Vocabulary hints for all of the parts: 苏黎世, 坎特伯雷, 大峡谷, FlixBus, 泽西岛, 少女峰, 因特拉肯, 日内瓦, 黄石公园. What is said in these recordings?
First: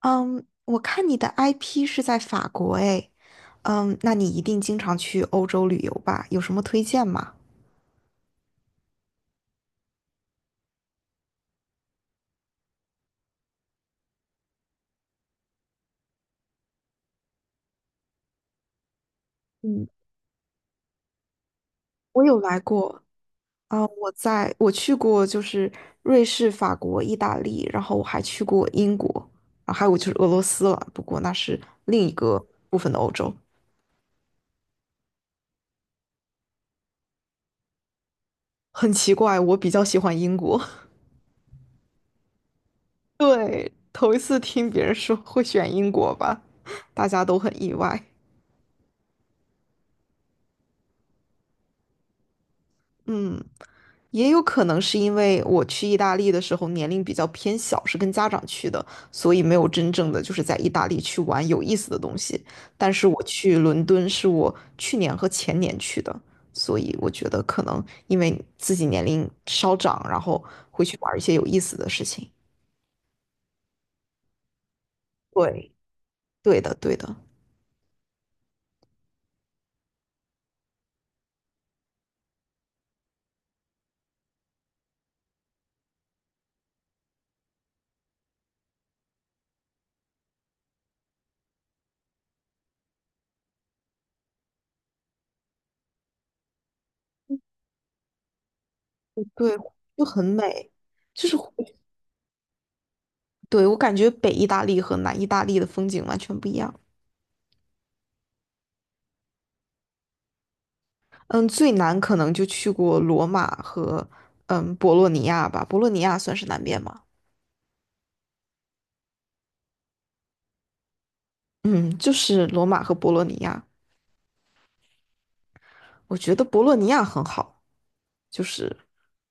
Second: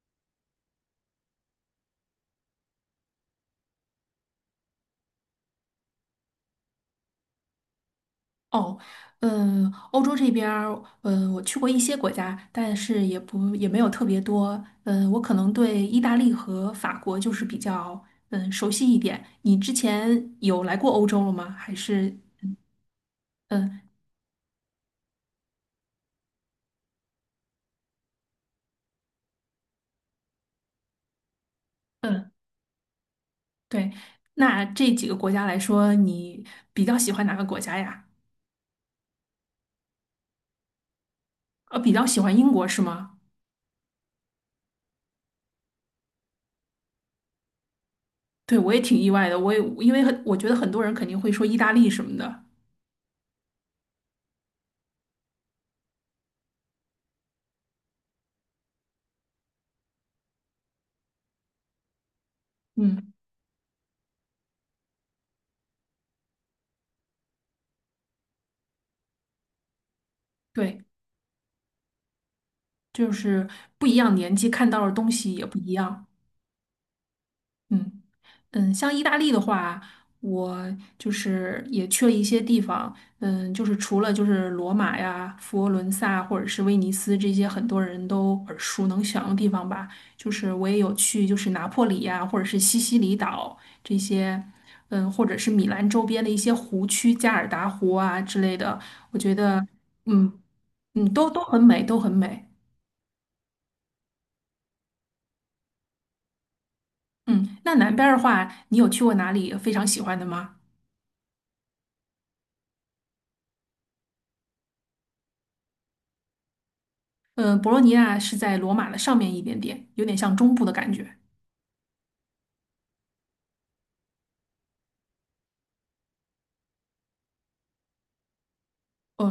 嗯，我看你的 IP 是在法国诶。那你一定经常去欧洲旅游吧？有什么推荐吗？哦，欧洲这边儿，我去过一些国家，但是也没有特别多。嗯，我可能对意大利和法国就是比较熟悉一点。你之嗯，前有来过欧洲了吗？还是，我有来过。嗯我去过就是瑞士、法国、意大利，然后我还去过英国。还有就是俄罗斯了，不过那是另一嗯，个部分的欧洲。对。那这几个国家来说，你比较喜欢哪个国家呀？很奇怪，我比较喜欢英国。比较喜欢英国是吗？头一次听别人说会选英国吧，大家都很意外。对，我也挺意外的。我也因为很，我觉得很多人肯定会说意大利什么的。嗯，也有可能是因为我去意大利的时候年龄比较偏小，是跟家长去的，所以没有真正的就是在意大利去玩有意思的东西。但是嗯，我去伦敦是我去年和前年去的，所以我觉得可能因为自己年龄稍长，然后对，会去玩一些有意思的事情。就是不一样年纪看到的东西也不一对，样。对的，对的。嗯像意大利的话，我就是也去了一些地方，就是除了就是罗马呀、佛罗伦萨或者是威尼斯这些很多人都耳熟能详的地方吧，就是我也有去，就是拿破里呀，或者是西西里岛这些，或者是米兰周边的一些湖区，加尔达湖啊之类的，我觉对，得，就很嗯美。嗯，就都是，都很美，都很美。对，我感觉北意大利和南意大利的风景完全不一样。嗯，那南边儿的话，你有去过哪里非常喜欢的吗？嗯，最难可能就去过罗马和博洛尼亚吧。博洛尼亚算是南边吗？嗯，博洛尼亚是在罗马的上面一点点，有点像中部的感觉。嗯，就是罗马和博洛尼亚。我觉得博洛尼亚很好，就是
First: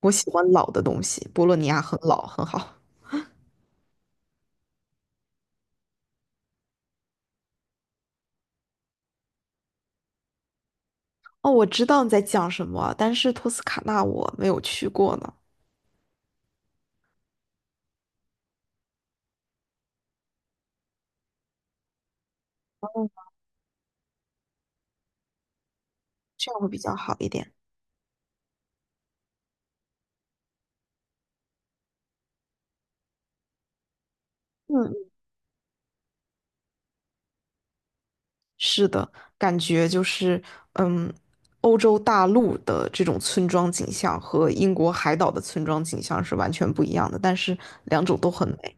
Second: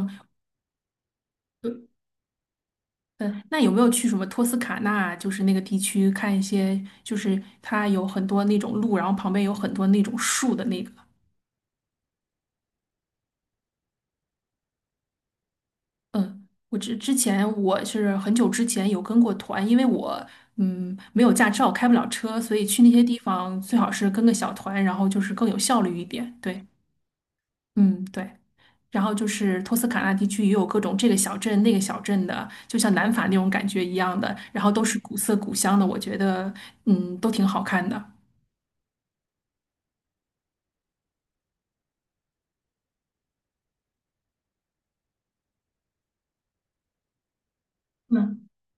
我喜欢老的东西，博洛尼亚嗯，很老，很好。嗯，那有没有去什么托斯卡纳，就是那个地区看一些，就是它有很多那种路，然后旁边有很多那种树的那个？哦，我知道你在讲什么，但是托斯卡纳我没有去过呢。嗯，我是很久之前有跟过团，因为我没有驾照，开不了车，所以去那些地方最好是跟个小团，然后就是更有效率一点。这样对，会比较好一点。嗯，对。然后就是托斯卡纳地区也有各种这个小镇那个小镇的，就像南法那种感觉一样的，然后都是嗯，古色古香的，我觉得都挺好看的。是的，感觉就是，嗯，欧洲大陆的这种村庄景象和英国海岛的村庄景象是完全不一样的，但是两种都嗯很美。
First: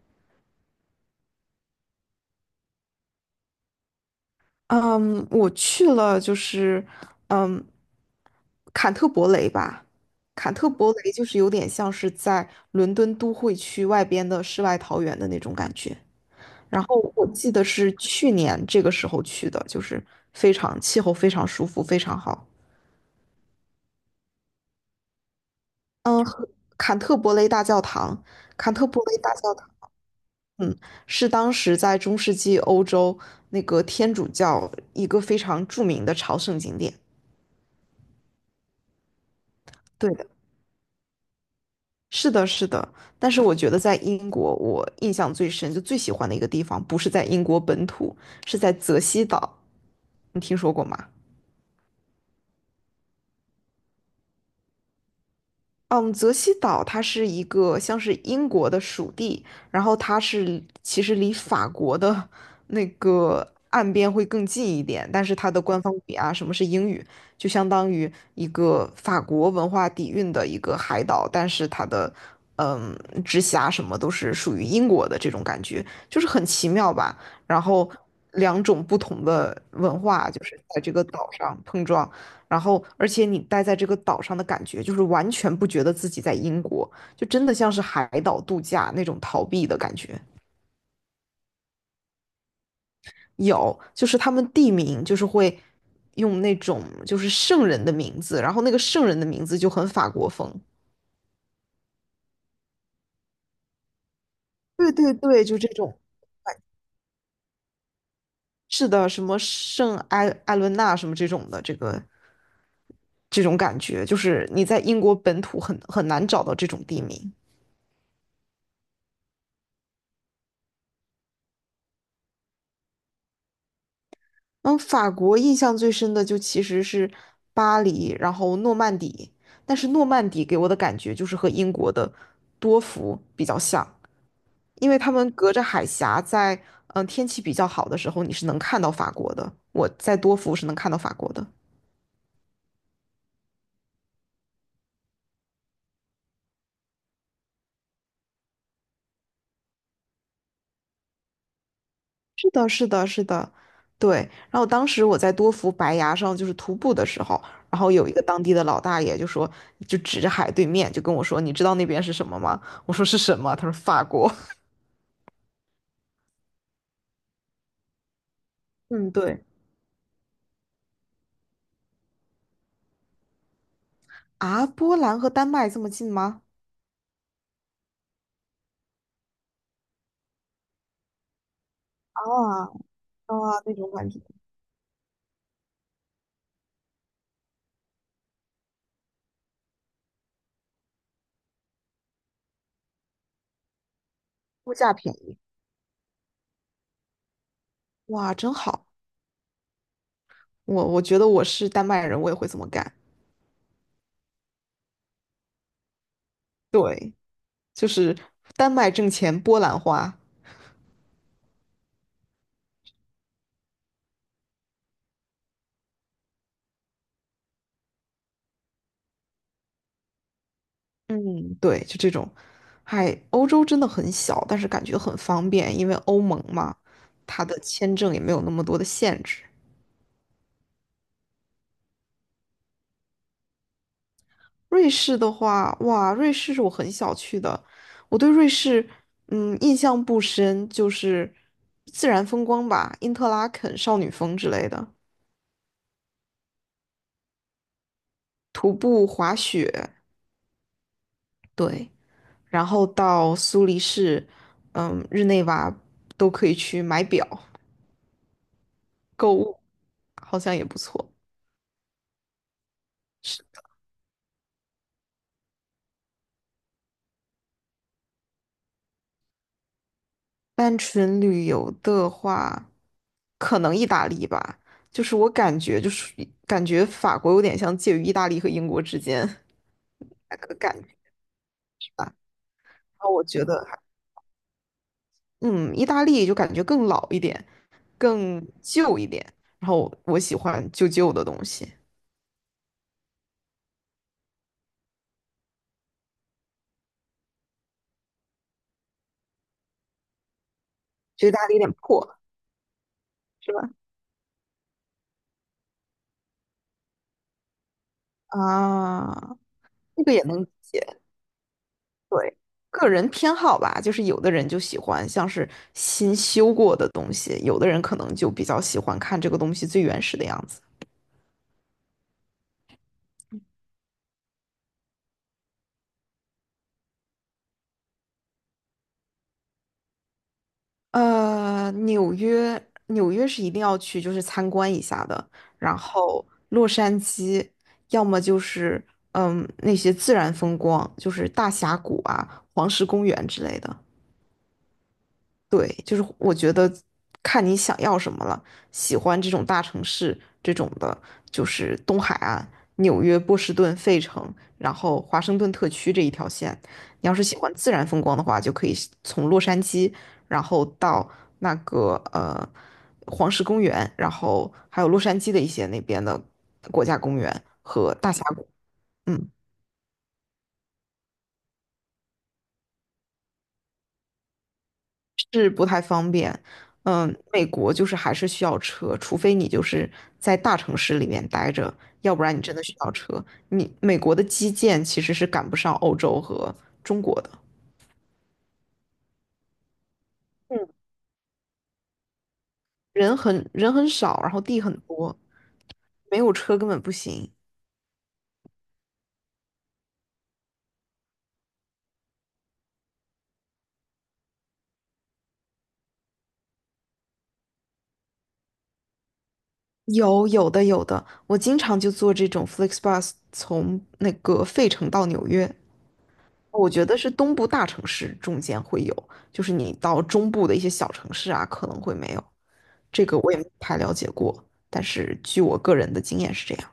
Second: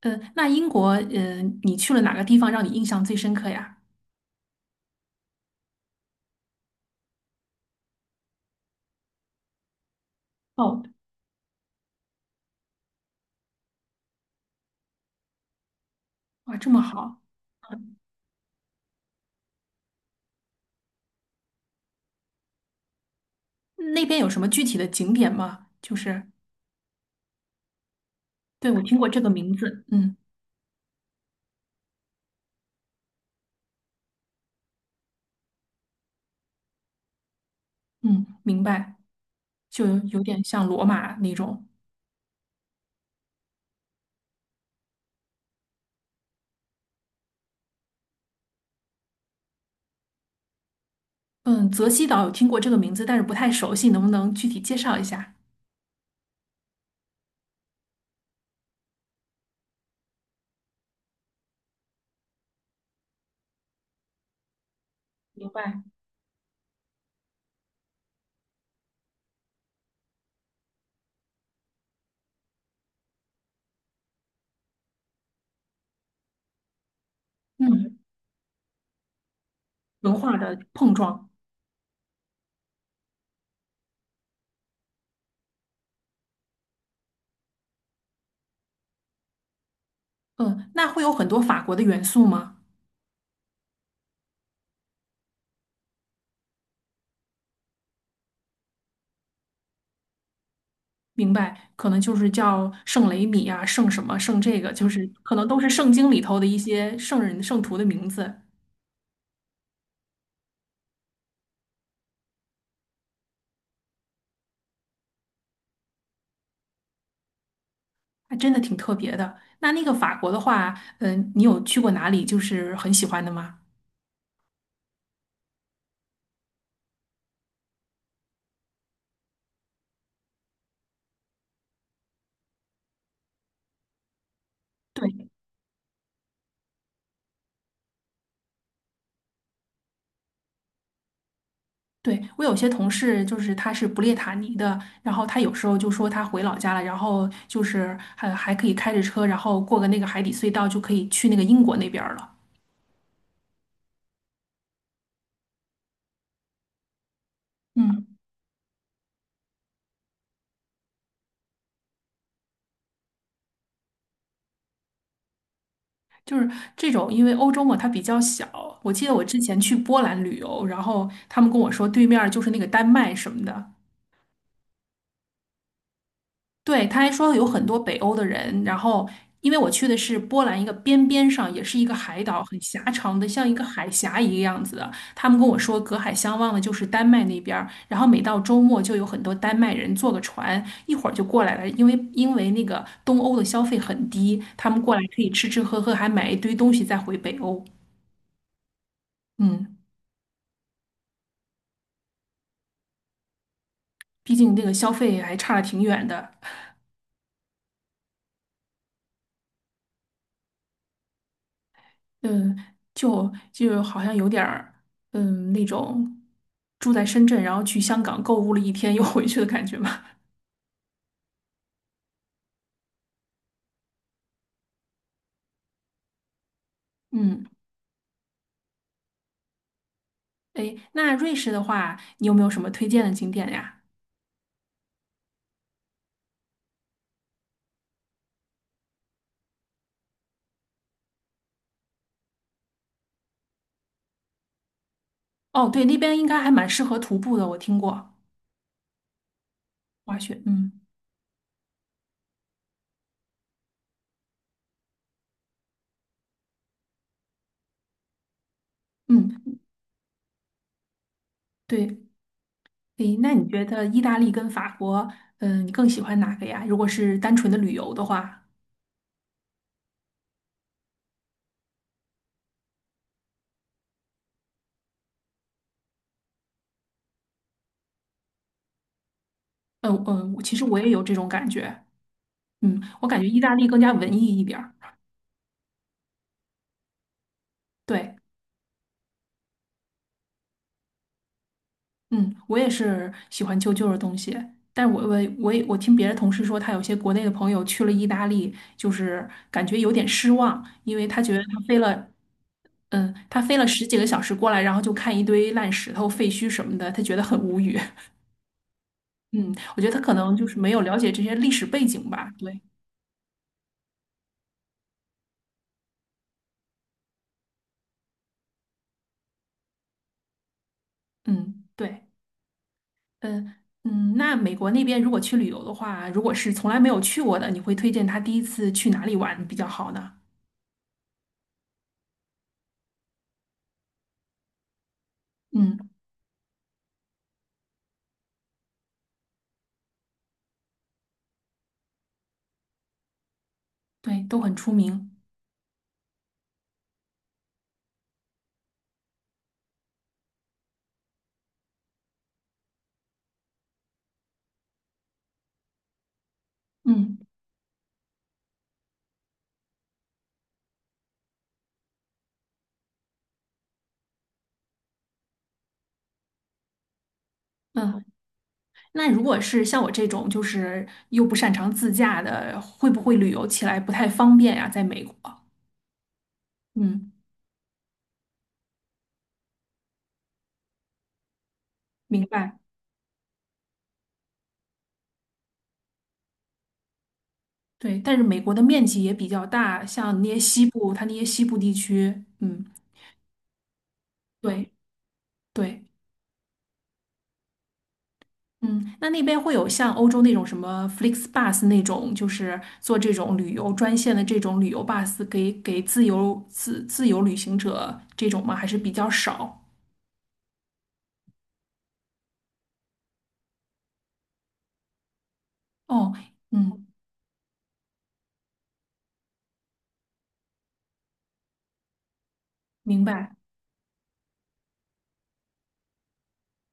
那英国你去了哪个地方让你印象最深刻呀？嗯，我去了，就是，嗯，坎特伯雷吧。坎特哦，伯雷就是有点像是在伦敦都会区外边的世外桃源的那种感觉。哇，这么然后好，我记得是去年这个时候去的，就是非常气候非常舒服，非常好。那边有什么具体的景点吗？就嗯，是坎特伯雷大教堂，对坎我特听伯过雷这个大教名堂。字，嗯嗯，是当时在中世纪欧洲那个天主教一个非常著名的朝圣景点。嗯，明白，就对有的，点像罗马那种。是的，是的。但是我觉得在英国，我印象最深，就最喜欢的一个地方，不是在英国本土，是在泽西岛。你听说过吗？嗯，泽西岛有听过这个名字，但是不太熟悉，能不能具体介绍一下？嗯，泽西岛它是一个像是英国的属地，然后它是其实离法国的那个岸边会更近一点，但是明它的官白，方语啊，什么是英语，就相当于一个法国文化底蕴的一个海岛，但是它的嗯直辖什么都是属于英国的这种感觉，就是很奇妙吧。然后嗯。两种不同的文文化化就的是在这碰个岛撞。上碰撞，然后，而且你待在这个岛上的感觉，就是完全不觉得自己在英国，就真的像是海岛度假那种逃避的感觉。嗯，那会有很多法国的元素吗？有，就是他们地名就是会用那种就是圣人的名字，然后那个圣人的名字就很法国风。明白，可能就是叫圣雷米啊，圣什么，圣这个，就对是对可对，能就都这是圣种。经里头的一些圣人、圣徒的名字，是的，什么圣埃伦纳什么这种的，这种感觉，就是你在英国本土很难找到这种地名。还真的挺特别的。那个法国的话，你有去过哪里就是很喜欢的吗？嗯，法国印象最深的就其实是巴黎，然后诺曼底。但是诺曼底给我的感觉就是和英国的多福比较像，因为他对，们隔着海峡在，天气比较好的时候，你是能看到法国的。我在多福是能看到法国的。对，我有些同事就是他是不列塔尼的，然后他有时候就说他回老家了，然后就是还可以开着车，然后过个那个海底隧道就可以去那个英国那边儿了。是的，是的，是的，对。然后当时我在多福白崖上就是徒步的时候，然后有一嗯。个当地的老大爷就说，就指着海对面就跟我说：“你知道那边是什么吗？”我说：“是什么？”他说：“法国。”就是这种，因为欧洲嘛，它比较小。我记嗯，得我之对。前去波兰旅游，然后他们跟我说对面儿就是那个丹麦什么的。啊，波兰和丹麦这么近吗？对，他还说有很多北欧的人。然后因为我去的是波兰一个边边上，也是一个海啊岛，很狭长的，啊，像一个那海种感峡觉。一个样子的。他们跟我说隔海相望的就是丹麦那边儿，然后每到周末就有很多丹麦人坐个船，一会儿就过来了，因为那个东欧的消费很低，他物们价过来便可以宜，吃吃喝喝，还买一堆东西再回北欧。哇，真好！嗯。我觉得我是丹麦人，我也会这么干，毕竟那个消费还差的挺远的。就是丹麦挣钱，波兰花。嗯，就好像有点儿，那种住在深圳，然后去香港购物了一天又回去的感觉嘛。嗯，对，就这种。嗨，欧洲真的很小，但是感觉很方便，因为欧盟嘛，嗯，它的签证也没有那么多的限制。诶，那瑞士的话，你有没有什么推荐的景点呀？瑞士的话，哇，瑞士是我很小去的，我对瑞士，印象不深，就是自然风光吧，因特拉肯少女峰之类的，哦，对，那边应该还蛮适合徒步的，我听过徒步滑雪。滑雪。嗯对，然后到苏黎世，日内瓦都可以去买表、购物，嗯，好像也不错。对。诶，那你觉得意大利跟法国，你更喜欢哪个呀？如果是单纯的旅游的话，单纯旅游的话，可能意大利吧，就是我感觉就是感觉法国有点像介于意大利和英国之间。嗯，那我个其实感我觉，也有这种感觉。我感我觉意觉大得利还，更加文艺一点儿。嗯，意大利就感觉更老一点，对，更旧一点。然后我喜欢旧旧的东西，嗯，我也是喜欢旧旧的东西，但是我听别的同事说，他有些国内的朋友去了意大利，就是感觉有点失望，因为他觉得意觉得大利有他点飞了，破，他是飞吧？了十几个小时过来，然后就看一堆烂石头、废墟什么的，他觉得很无语。啊，嗯，我觉得他这可个也能能就理是没有了解。解这些历史背景吧。对，对，个人偏好吧，就是有的人就喜欢像是新修过的东西，有的人可能就比较喜欢看这个东西最原始的样子。嗯，对。嗯那美国那边如果去旅游的话，如果是从来没有去过的，你会推荐他第一次去哪里玩比较好呢？纽约，纽约是一定要去，就是参观一下的。然嗯，后洛杉矶，要么就是那些自然风光，就是大峡谷啊、黄石公园之类的。对，都很出名。对，就是我觉得看你想要什么了。喜欢这种大城市这种的，就是东海岸、纽约、波士顿、费城，然后华盛顿特区这一条线。你要嗯。是喜欢自然风光的话，就可以从洛杉矶，然后到那个黄石公园，然后还有洛杉矶的一些那边的国家公园和嗯，大峡谷。那如嗯。果是像我这种就是又不擅长自驾的，会不会旅游起来不太方便呀？在美国，是不太方便。嗯，美国就是还是需要车，除非你就是在大城市里面待着，要不明然你真白。的需要车。你美国的基建其实是赶不上欧洲和中国的。对，但是美国的面积也比较大，像那些西嗯，部，它那些西部地区，嗯，人很少，然后地对很多，对。没有车根本不行。嗯，那边会有像欧洲那种什么 FlixBus 那种，就是做这种旅游专线的这种旅游 bus 给自由旅行者这种吗？还是比较少？有的有的，我经常就坐这种 FlixBus 从那个费城到纽约。哦，我觉嗯，得是东部大城市中间会有，就是你到中部的一些小城市啊，可能会没有。明这个我白。也没太了解过，但是据我个人的经验是这样。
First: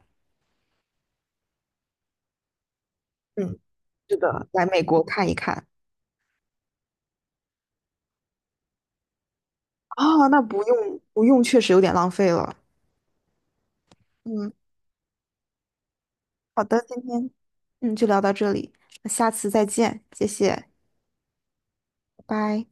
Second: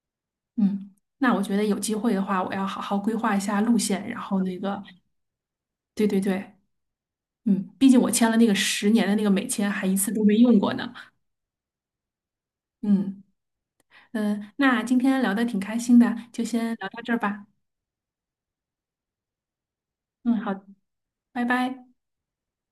嗯，那我觉得有机会的话，我要好好规划一嗯，下路线，是然后的，那来个，美国看一看。对对对，毕竟我签了那个10年的那个美签，还一次都啊，没那用不过呢。用不用，确实有点浪费了。嗯嗯，那今天聊的挺开心的，就好先的，聊到今这儿天吧。就聊到这里，那下次再见，谢嗯，好，谢，拜拜。拜拜。